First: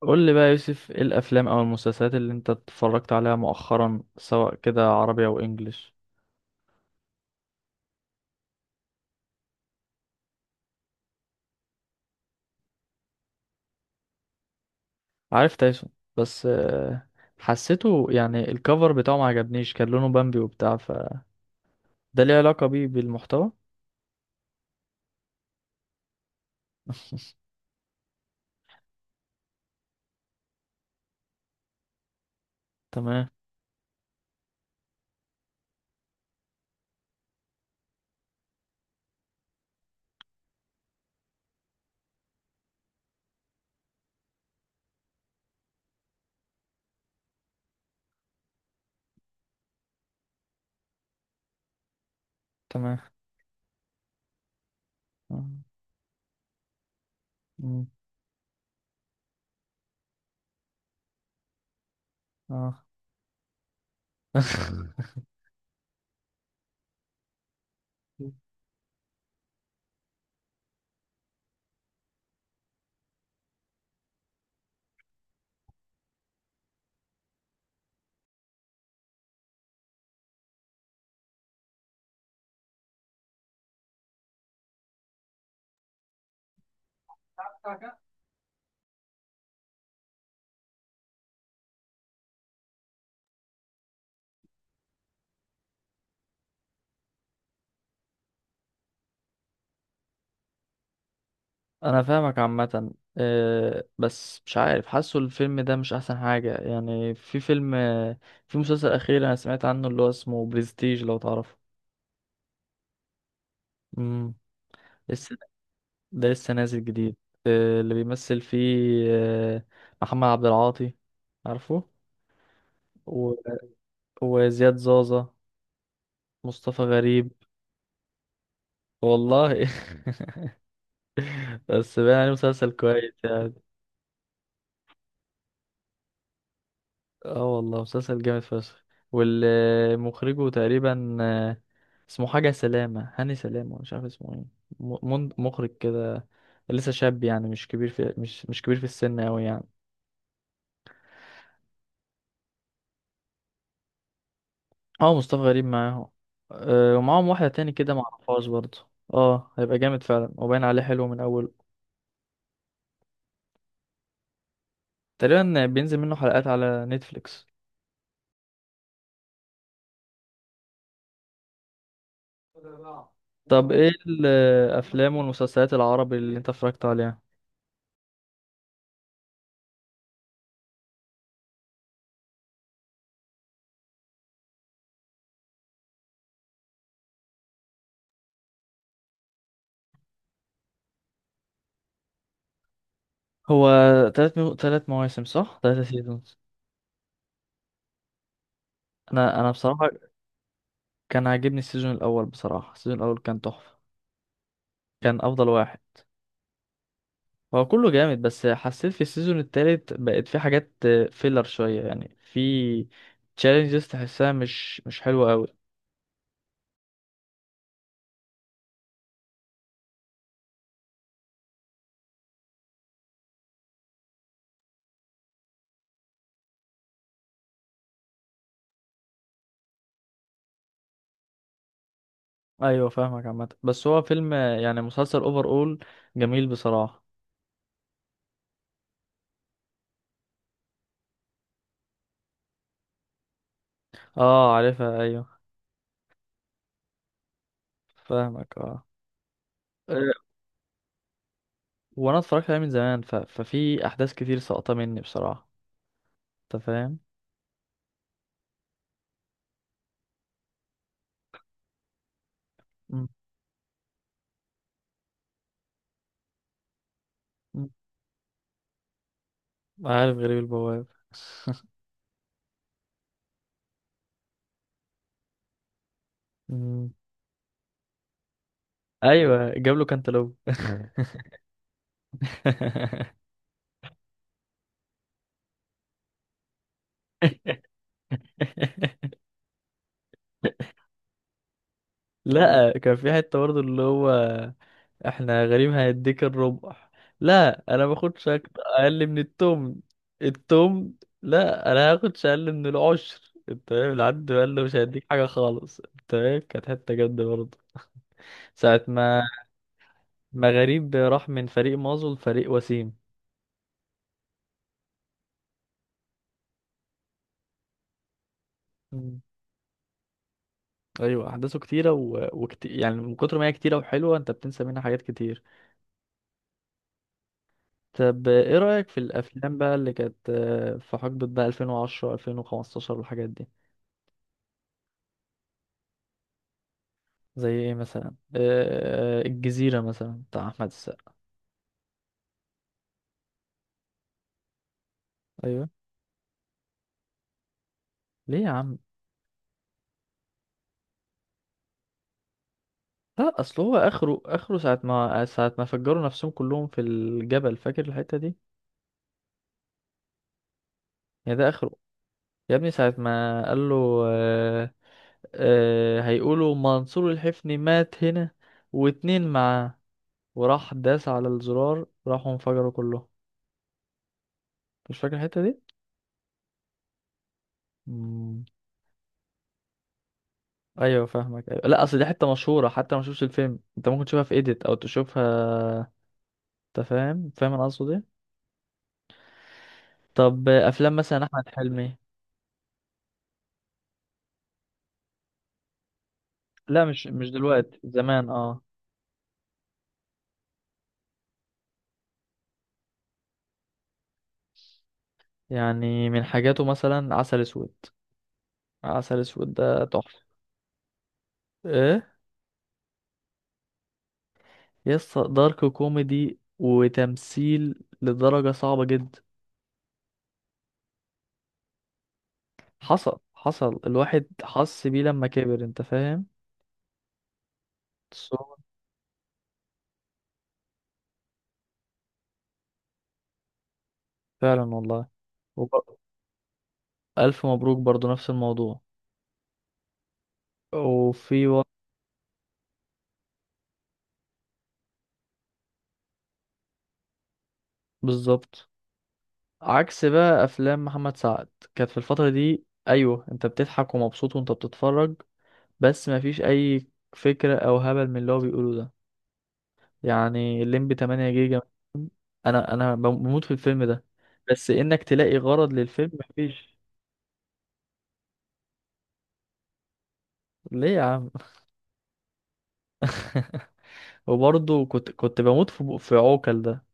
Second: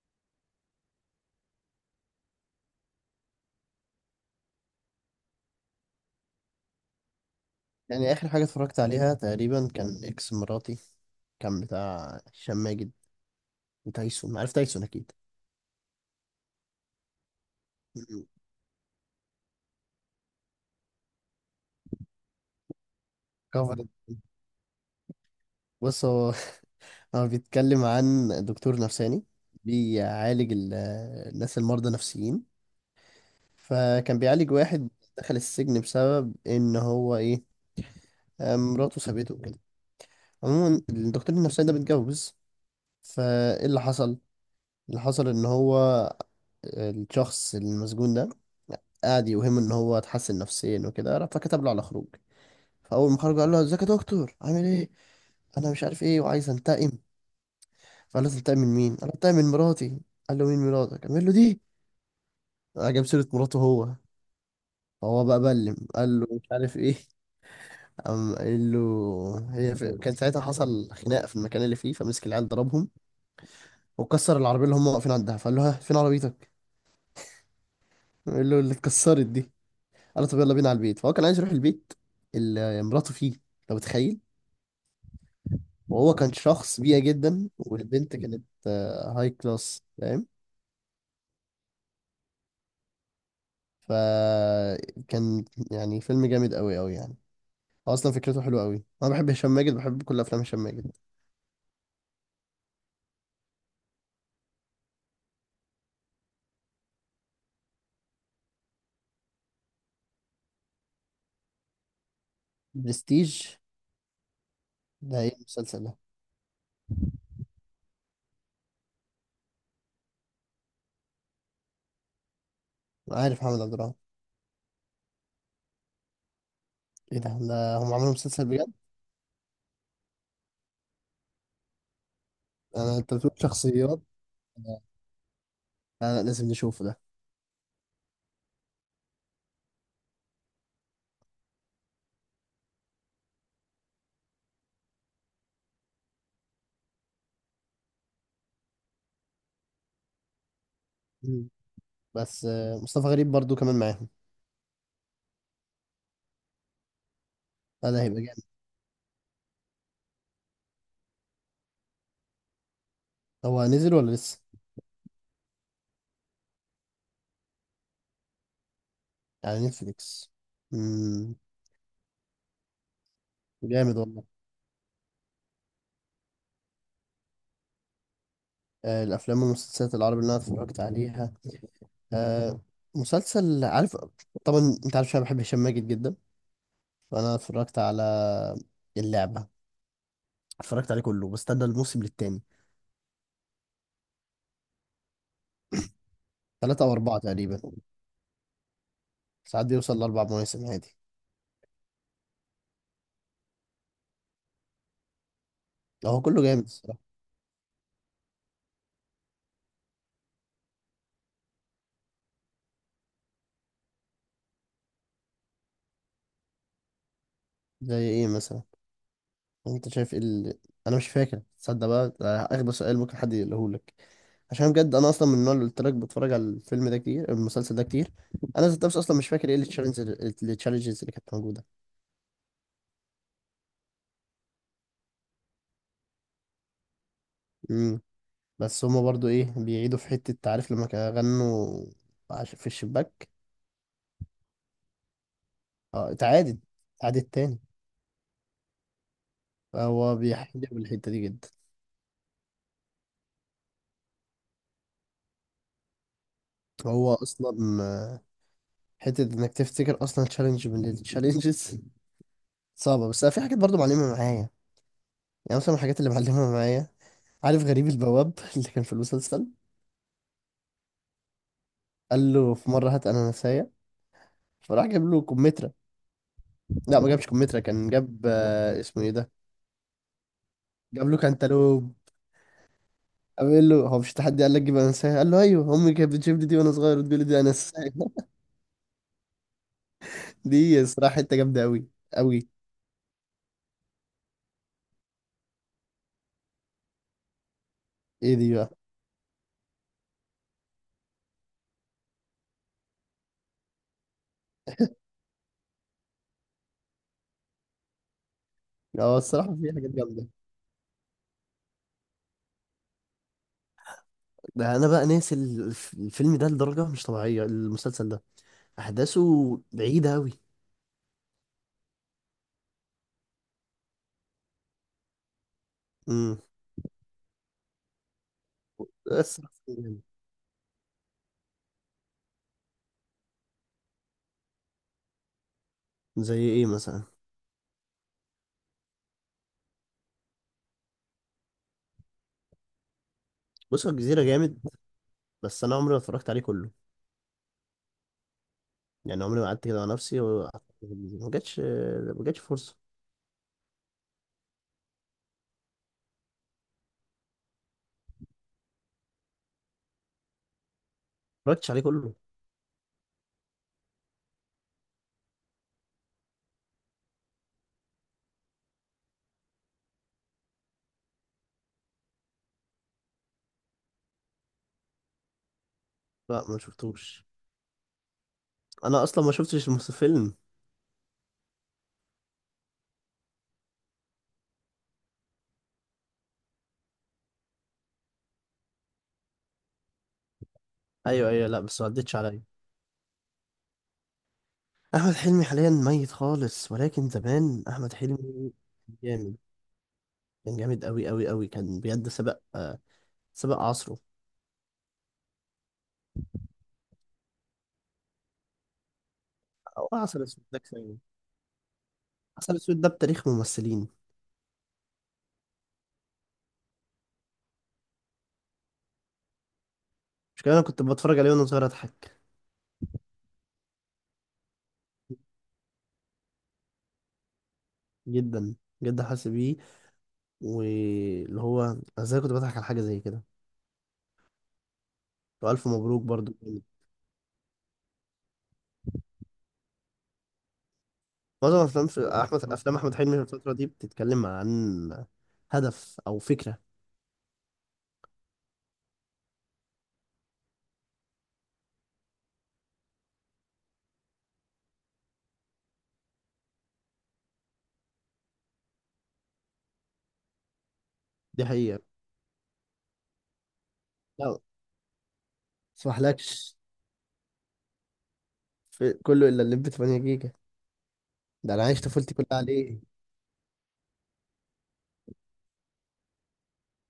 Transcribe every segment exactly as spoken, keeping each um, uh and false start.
قول لي بقى يا يوسف، ايه الافلام او المسلسلات اللي انت اتفرجت عليها مؤخرا سواء كده عربي او انجليش؟ يعني آخر حاجة اتفرجت عليها تقريبا كان إكس مراتي. كان بتاع هشام ماجد وتايسون، عارف تايسون أكيد. عارف تايسون. بس آه، حسيته مم. يعني الكفر بتاعه ما عجبنيش، كان لونه بامبي وبتاع فده. ليه علاقة بيه بالمحتوى؟ كفر. بص هو، هو بيتكلم عن دكتور نفساني بيعالج ال- آه، الناس المرضى نفسيين. تمام، فكان بيعالج واحد دخل السجن بسبب إن هو إيه، آه، مراته سابته وكده. عموما الدكتور النفساني ده متجوز، فإيه اللي حصل؟ اللي حصل إن هو الشخص المسجون ده قعد يوهمه إن هو اتحسن نفسيا وكده، فكتب له على خروج. تمام، فاول ما خرج قال له ازيك يا دكتور، عامل ايه، اه. انا مش عارف ايه وعايز انتقم. مم. فقال له تنتقم من مين، قال له انتقم من مراتي. قال له مين مراتك، قال له دي. آه. جاب سيره مراته هو. فهو بقى بلم، قال له مش عارف ايه. قام قال له هي في... كان ساعتها حصل خناقه في المكان اللي فيه، فمسك العيال ضربهم وكسر العربيه اللي هم واقفين عندها. فقال له ها فين عربيتك، قال له اللي اتكسرت دي. قال له طب يلا بينا على البيت، فهو كان عايز يروح البيت اللي مراته فيه، لو متخيل. وهو كان شخص بيئة جدا، والبنت كانت آه، هاي كلاس، فاهم. فكان يعني فيلم جامد قوي قوي يعني. هو اصلا فكرته حلوه قوي، انا بحب هشام ماجد، بحب كل افلام هشام ماجد. انا فاهمك عامة. آه، بس مش عارف، حاسه الفيلم ده مش احسن حاجة. يعني في فيلم، آه، في مسلسل اخير انا سمعت عنه اللي هو اسمه بريستيج، لو تعرفه. برستيج، امم. ده ايه المسلسل ده؟ ده لسه نازل جديد. آه، اللي بيمثل فيه آه، محمد عبد العاطي، عارفه. انا و... عارف محمد عبد الرحمن. وزياد زازا، مصطفى ايه غريب. ده، ده هم عملوا مسلسل بجد؟ والله. بس بقى يعني مسلسل انا كويس انت بتقول يعني. شخصيات، لا، لا لازم نشوفه ده. اه والله مسلسل جامد فشخ. والمخرجه تقريبا آه، اسمه حاجة سلامة، هاني سلامة، مش عارف اسمه ايه. م- من- مخرج كده، لسه شاب، يعني مش كبير في مش مش كبير في السن أوي يعني. مم. بس آه، مصطفى غريب برضو كمان معاهم. اه، مصطفى غريب معاهم. أه، ومعاهم واحدة تاني لا كده ده هيبقى جامد. معرفهاش برضه. اه، هيبقى جامد فعلا وباين عليه حلو من أوله. هو نزل ولا لسه؟ تقريبا بينزل منه حلقات على نتفليكس. على نتفليكس. امم. طب ايه جامد والله. الأفلام والمسلسلات العربي اللي انت اتفرجت عليها؟ آه، الافلام والمسلسلات العربي اللي انا اتفرجت عليها، آه، مسلسل عارف طبعا، انت عارف انا بحب هشام ماجد جدا. فانا اتفرجت على اللعبه، اتفرجت عليه كله، بستنى الموسم للتاني. هو تلات مو... تلات مواسم صح؟ تلاتة سيزونز. ثلاثة او اربعة تقريبا. أنا أنا ساعات بصراحة بيوصل لاربع مواسم عادي. كان عاجبني السيزون الأول، بصراحة السيزون الأول كان تحفة، كان أفضل واحد. لو هو كله جامد الصراحه. هو كله جامد بس حسيت في السيزون التالت بقت في حاجات فيلر شوية، يعني في تشالنجز تحسها مش مش حلوة قوي. زي ايه مثلا؟ انت شايف إيه ال... انا مش فاكر، تصدق بقى ده اغبى سؤال ممكن حد يقولهولك. عشان بجد انا اصلا من النوع اللي قلت لك بتفرج على الفيلم ده كتير، المسلسل ده كتير. انا ذات نفسي اصلا مش فاكر ايه التشالنجز، التشالنجز اللي كانت موجوده. ايوه فاهمك عامة، بس هو فيلم، يعني مسلسل اوفر اول، جميل بصراحة. امم. بس هما برضو ايه بيعيدوا في حته، تعرف لما كانوا غنوا عش- في الشباك. اه عارفها، ايوه اه اتعادت، اتعادت تاني. فاهمك اه. هو أه، بيحجب الحتة دي جدا. وانا اتفرجت عليه من زمان، ف... ففي احداث كتير ساقطة مني بصراحة، انت فاهم. هو أصلا آه، حتة إنك تفتكر أصلا تشالنج من التشالنجز مم. صعبة، بس أنا في حاجات برضو معلمة معايا. يعني مثلا من الحاجات اللي معلمة معايا، مم. عارف غريب البواب اللي كان في المسلسل. عارف غريب البواب. قال له في مرة هات أناناساية، فراح جاب له كمثرى. مم. لا ما جابش كمثرى، كان جاب آه، اسمه إيه ده، ايوه جاب له كانتالوب. جاب له كانتالوب. قال له هو مش تحدي، قال لك جيب أناناساية، قال له أيوه أمي كانت بتجيب لي دي وأنا صغير وتقول لي دي أناناساية. دي الصراحة حتة جامدة أوي أوي. لا كان في حتة برضه اللي هو: احنا غريم هيديك الربع. لا انا باخدش إيه أك- دي بقى؟ اقل من التمن. التمن. لا انا هاخدش اقل من العشر، انت فاهم العد؟ قال له مش هيديك حاجة خالص، انت فاهم، كانت حتة جد برضه ساعة هو ما الصراحة في حاجات جامدة. ما غريب راح من فريق مازو لفريق وسيم. ده انا بقى ناسي ال- الف- الفيلم ده لدرجه مش طبيعيه، المسلسل ده مم. احداثه بعيده قوي. ايوه احداثه كتيرة و... وكت... يعني من كتر ما هي كتيرة وحلوة انت بتنسى منها حاجات كتير. امم. طب ايه رأيك في بس الافلام بقى اللي جامد. كانت آه، في حقبة بقى ألفين وعشرة ألفين وخمستاشر والحاجات دي؟ زي ايه مثلا؟ زي ايه مثلا؟ آه، آه، الجزيرة مثلا بتاع احمد السقا. بص هو الجزيره جامد، ايوه. بس انا عمري ما اتفرجت عليه كله. ليه يا عم؟ يعني عمري ما قعدت كده مع نفسي وقعدت- في الجزيرة. ما جاتش، ما جاتش فرصه. لا اصل هو اخره، اخره ساعة ما ساعة ما فجروا نفسهم كلهم في الجبل، فاكر الحتة دي؟ يا ده ما اخره. اتفرجتش عليه كله. يا ابني ساعة ما قال له آه آه هيقولوا منصور الحفني مات هنا واتنين معاه، وراح داس على الزرار راحوا انفجروا كلهم. مش فاكر الحتة لا ما شفتوش. دي؟ انا اصلا ما شفتش المس- الفيلم. ايوه فاهمك، ايوه. لا اصل دي حته مشهوره، حتى ما شفتش الفيلم انت ممكن تشوفها في ايديت او تشوفها، انت فاهم؟ فاهم انا قصدي ايه؟ طب افلام مثلا ايوه احمد ايوه، لا بس ما حلمي. عدتش عليا. احمد حلمي حاليا ميت خالص، لا مش ولكن مش زمان دلوقتي، احمد زمان حلمي اه. جامد، كان جامد قوي قوي قوي، كان بجد سبق آه، سبق عصره. يعني من حاجاته مثلا عسل اسود. عسل اسود ده او تحفه. عسل اسود ده كفايه. ايه، عسل اسود ده بتاريخ ممثلين. يس دارك كوميدي وتمثيل لدرجه صعبه جدا. مش كده، انا كنت بتفرج عليه وانا صغير اضحك. حصل حصل الواحد حس بيه لما كبر، انت فاهم. So- جدا جدا حاسس بيه. واللي هو أنا ازاي كنت بضحك على حاجه زي كده. فعلا والله. والف وب- مبروك برضو. الف مبروك برضو نفس الموضوع. وفي. معظم افلام في احمد افلام احمد حلمي في الفتره دي بتتكلم عن هدف او فكره. بالظبط. عكس بقى افلام محمد سعد كانت في الفتره دي، ايوه انت بتضحك ومبسوط وانت بتتفرج، بس مفيش اي فكره او هبل من اللي هو بيقوله ده. يعني الليمبي تمانية دي جيجا. حقيقه. انا انا بموت في الفيلم ده، لا ما بس انك تلاقي غرض للفيلم اسمحلكش، مفيش. في كله الا اللي ب تمانية جيجا. ليه يا عم؟ ده انا عايش طفولتي كلها عليه. وبرضه كنت كنت بموت في في عوكل ده،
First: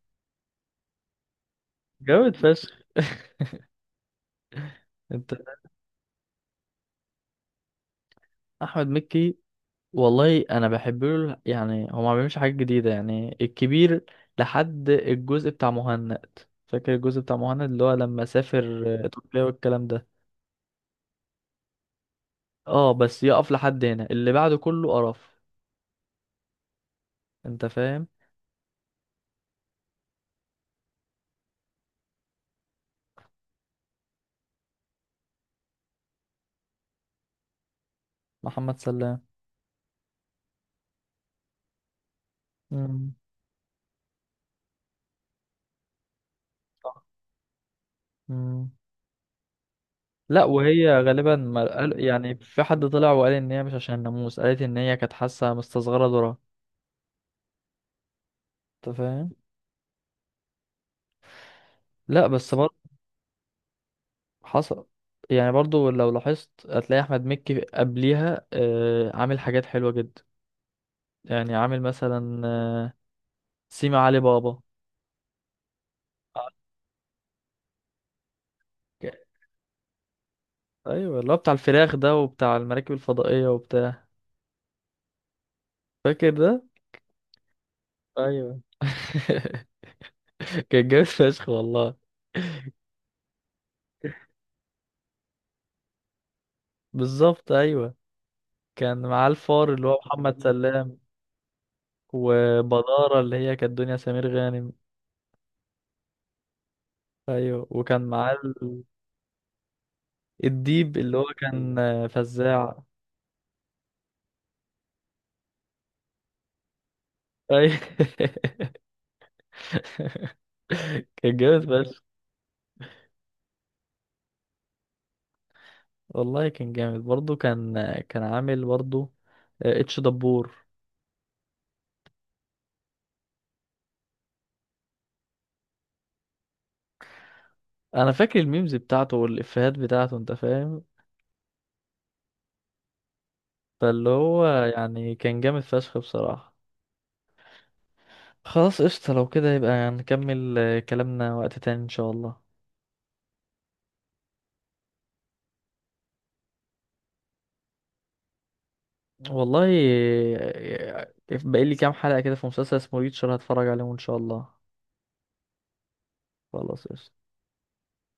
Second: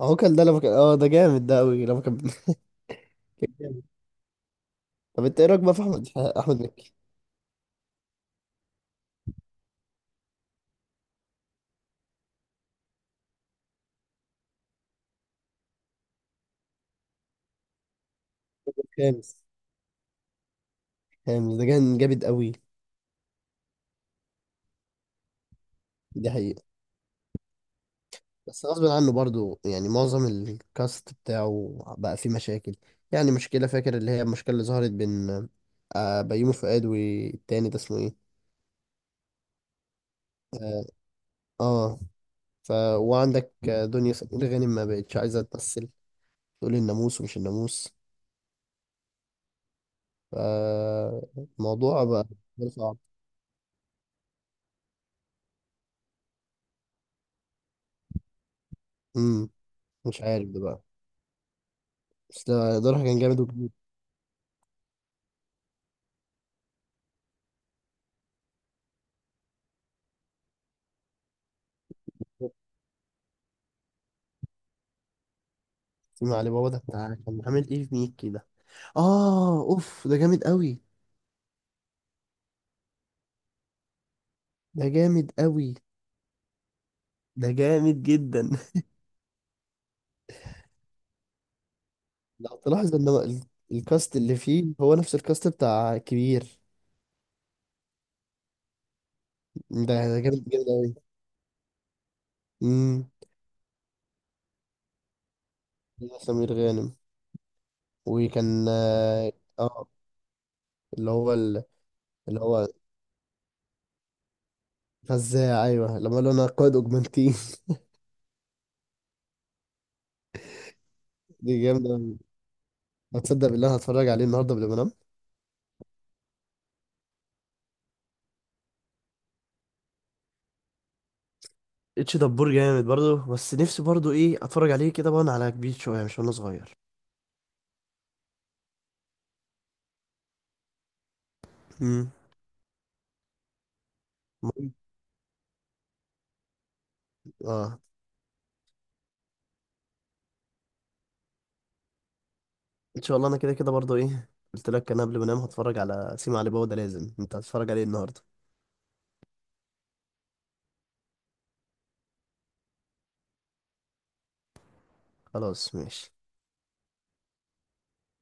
اهو كان ده لما كان اه، ده جامد ده قوي لما كان جامد فشخ. كان جامد. طب انت. انت ايه رايك بقى في احمد احمد مكي؟ احمد مكي. والله انا بحب له، يعني هو ما بيعملش حاجات جديده، يعني الكبير لحد الجزء بتاع مهند. فاكر الجزء بتاع مهند اللي هو لما سافر آه، خامس تركيا والكلام ده؟ هامز ده كان جامد قوي. اه، بس يقف لحد هنا، اللي بعده كله قرف، دي حقيقة. انت فاهم. بس غصب عنه برضو يعني معظم الكاست بتاعه بقى فيه مشاكل. يعني مشكلة، فاكر اللي هي المشكلة اللي ظهرت بين آه، بيومي فؤاد والتاني ده اسمه ايه؟ محمد سلام. اه. آه. ف، امم. وعندك آه، دنيا سمير غانم ما بقتش عايزة تمثل، تقول صح. الناموس ومش الناموس. امم. ف لا وهي غالبا ما قال، الموضوع بقى يعني في حد صعب. طلع وقال ان هي مش عشان الناموس، قالت ان هي كانت حاسه مستصغره دورها، انت فاهم. امم. مش عارف ده بقى. لا بس بس. ده ده راح كان جامد وكبير. حصل. يعني برضو لو لاحظت هتلاقي احمد مكي قبليها آه، عامل حاجات حلوة جدا. يعني عامل مثلا آه، سيما علي بابا. علي بابا ده كان عامل ايه في ميك كده، ك- اه اوف ده جامد قوي. ايوه اللي هو بتاع الفراخ ده وبتاع المراكب الفضائية وبتاع. ده جامد قوي، فاكر ده؟ ده جامد جدا. ايوه. كان جامد فشخ والله. لو تلاحظ ان هو ال- الكاست اللي فيه هو نفس الكاست بتاع كبير. بالظبط ايوه. كان معاه الفار اللي ده هو ده جامد محمد جامد قوي. سلام، امم. وبدارة اللي هي كانت دنيا سمير غانم. سمير غانم. ايوه وكان معاه وكان ال- اه آه، الديب اللي اللي هو هو ال- كان آه، اللي هو فزاع. فزاع. ايوه لما قال له انا قائد اوجمانتين. ايوه. كان دي جامد جامده بس. أوي. هتصدق بالله، أنا هتفرج عليه النهارده قبل ما انام. والله كان جامد برضه، كان كان عامل برضه آه، اتش دبور. اتش دبور جامد برضه، بس نفسي برضه ايه اتفرج عليه كده وانا على كبير شويه مش وانا صغير. انا فاكر الميمز بتاعته والافيهات بتاعته، انت فاهم. امم. فاللي هو يعني كان جامد فشخ بصراحة. اه. خلاص قشطة، لو كده يبقى نكمل آه، كلامنا وقت تاني ان شاء الله. ان شاء الله. انا كده كده برضو ايه قلت لك، انا قبل ما انام هتفرج على سيما علي بابا ده، لازم انت هتتفرج عليه النهارده. والله آه، آه، باقي لي كام حلقة كده في مسلسل اسمه ريتشر هتفرج عليهم ان شاء الله. خلاص ماشي. خلاص قشطة.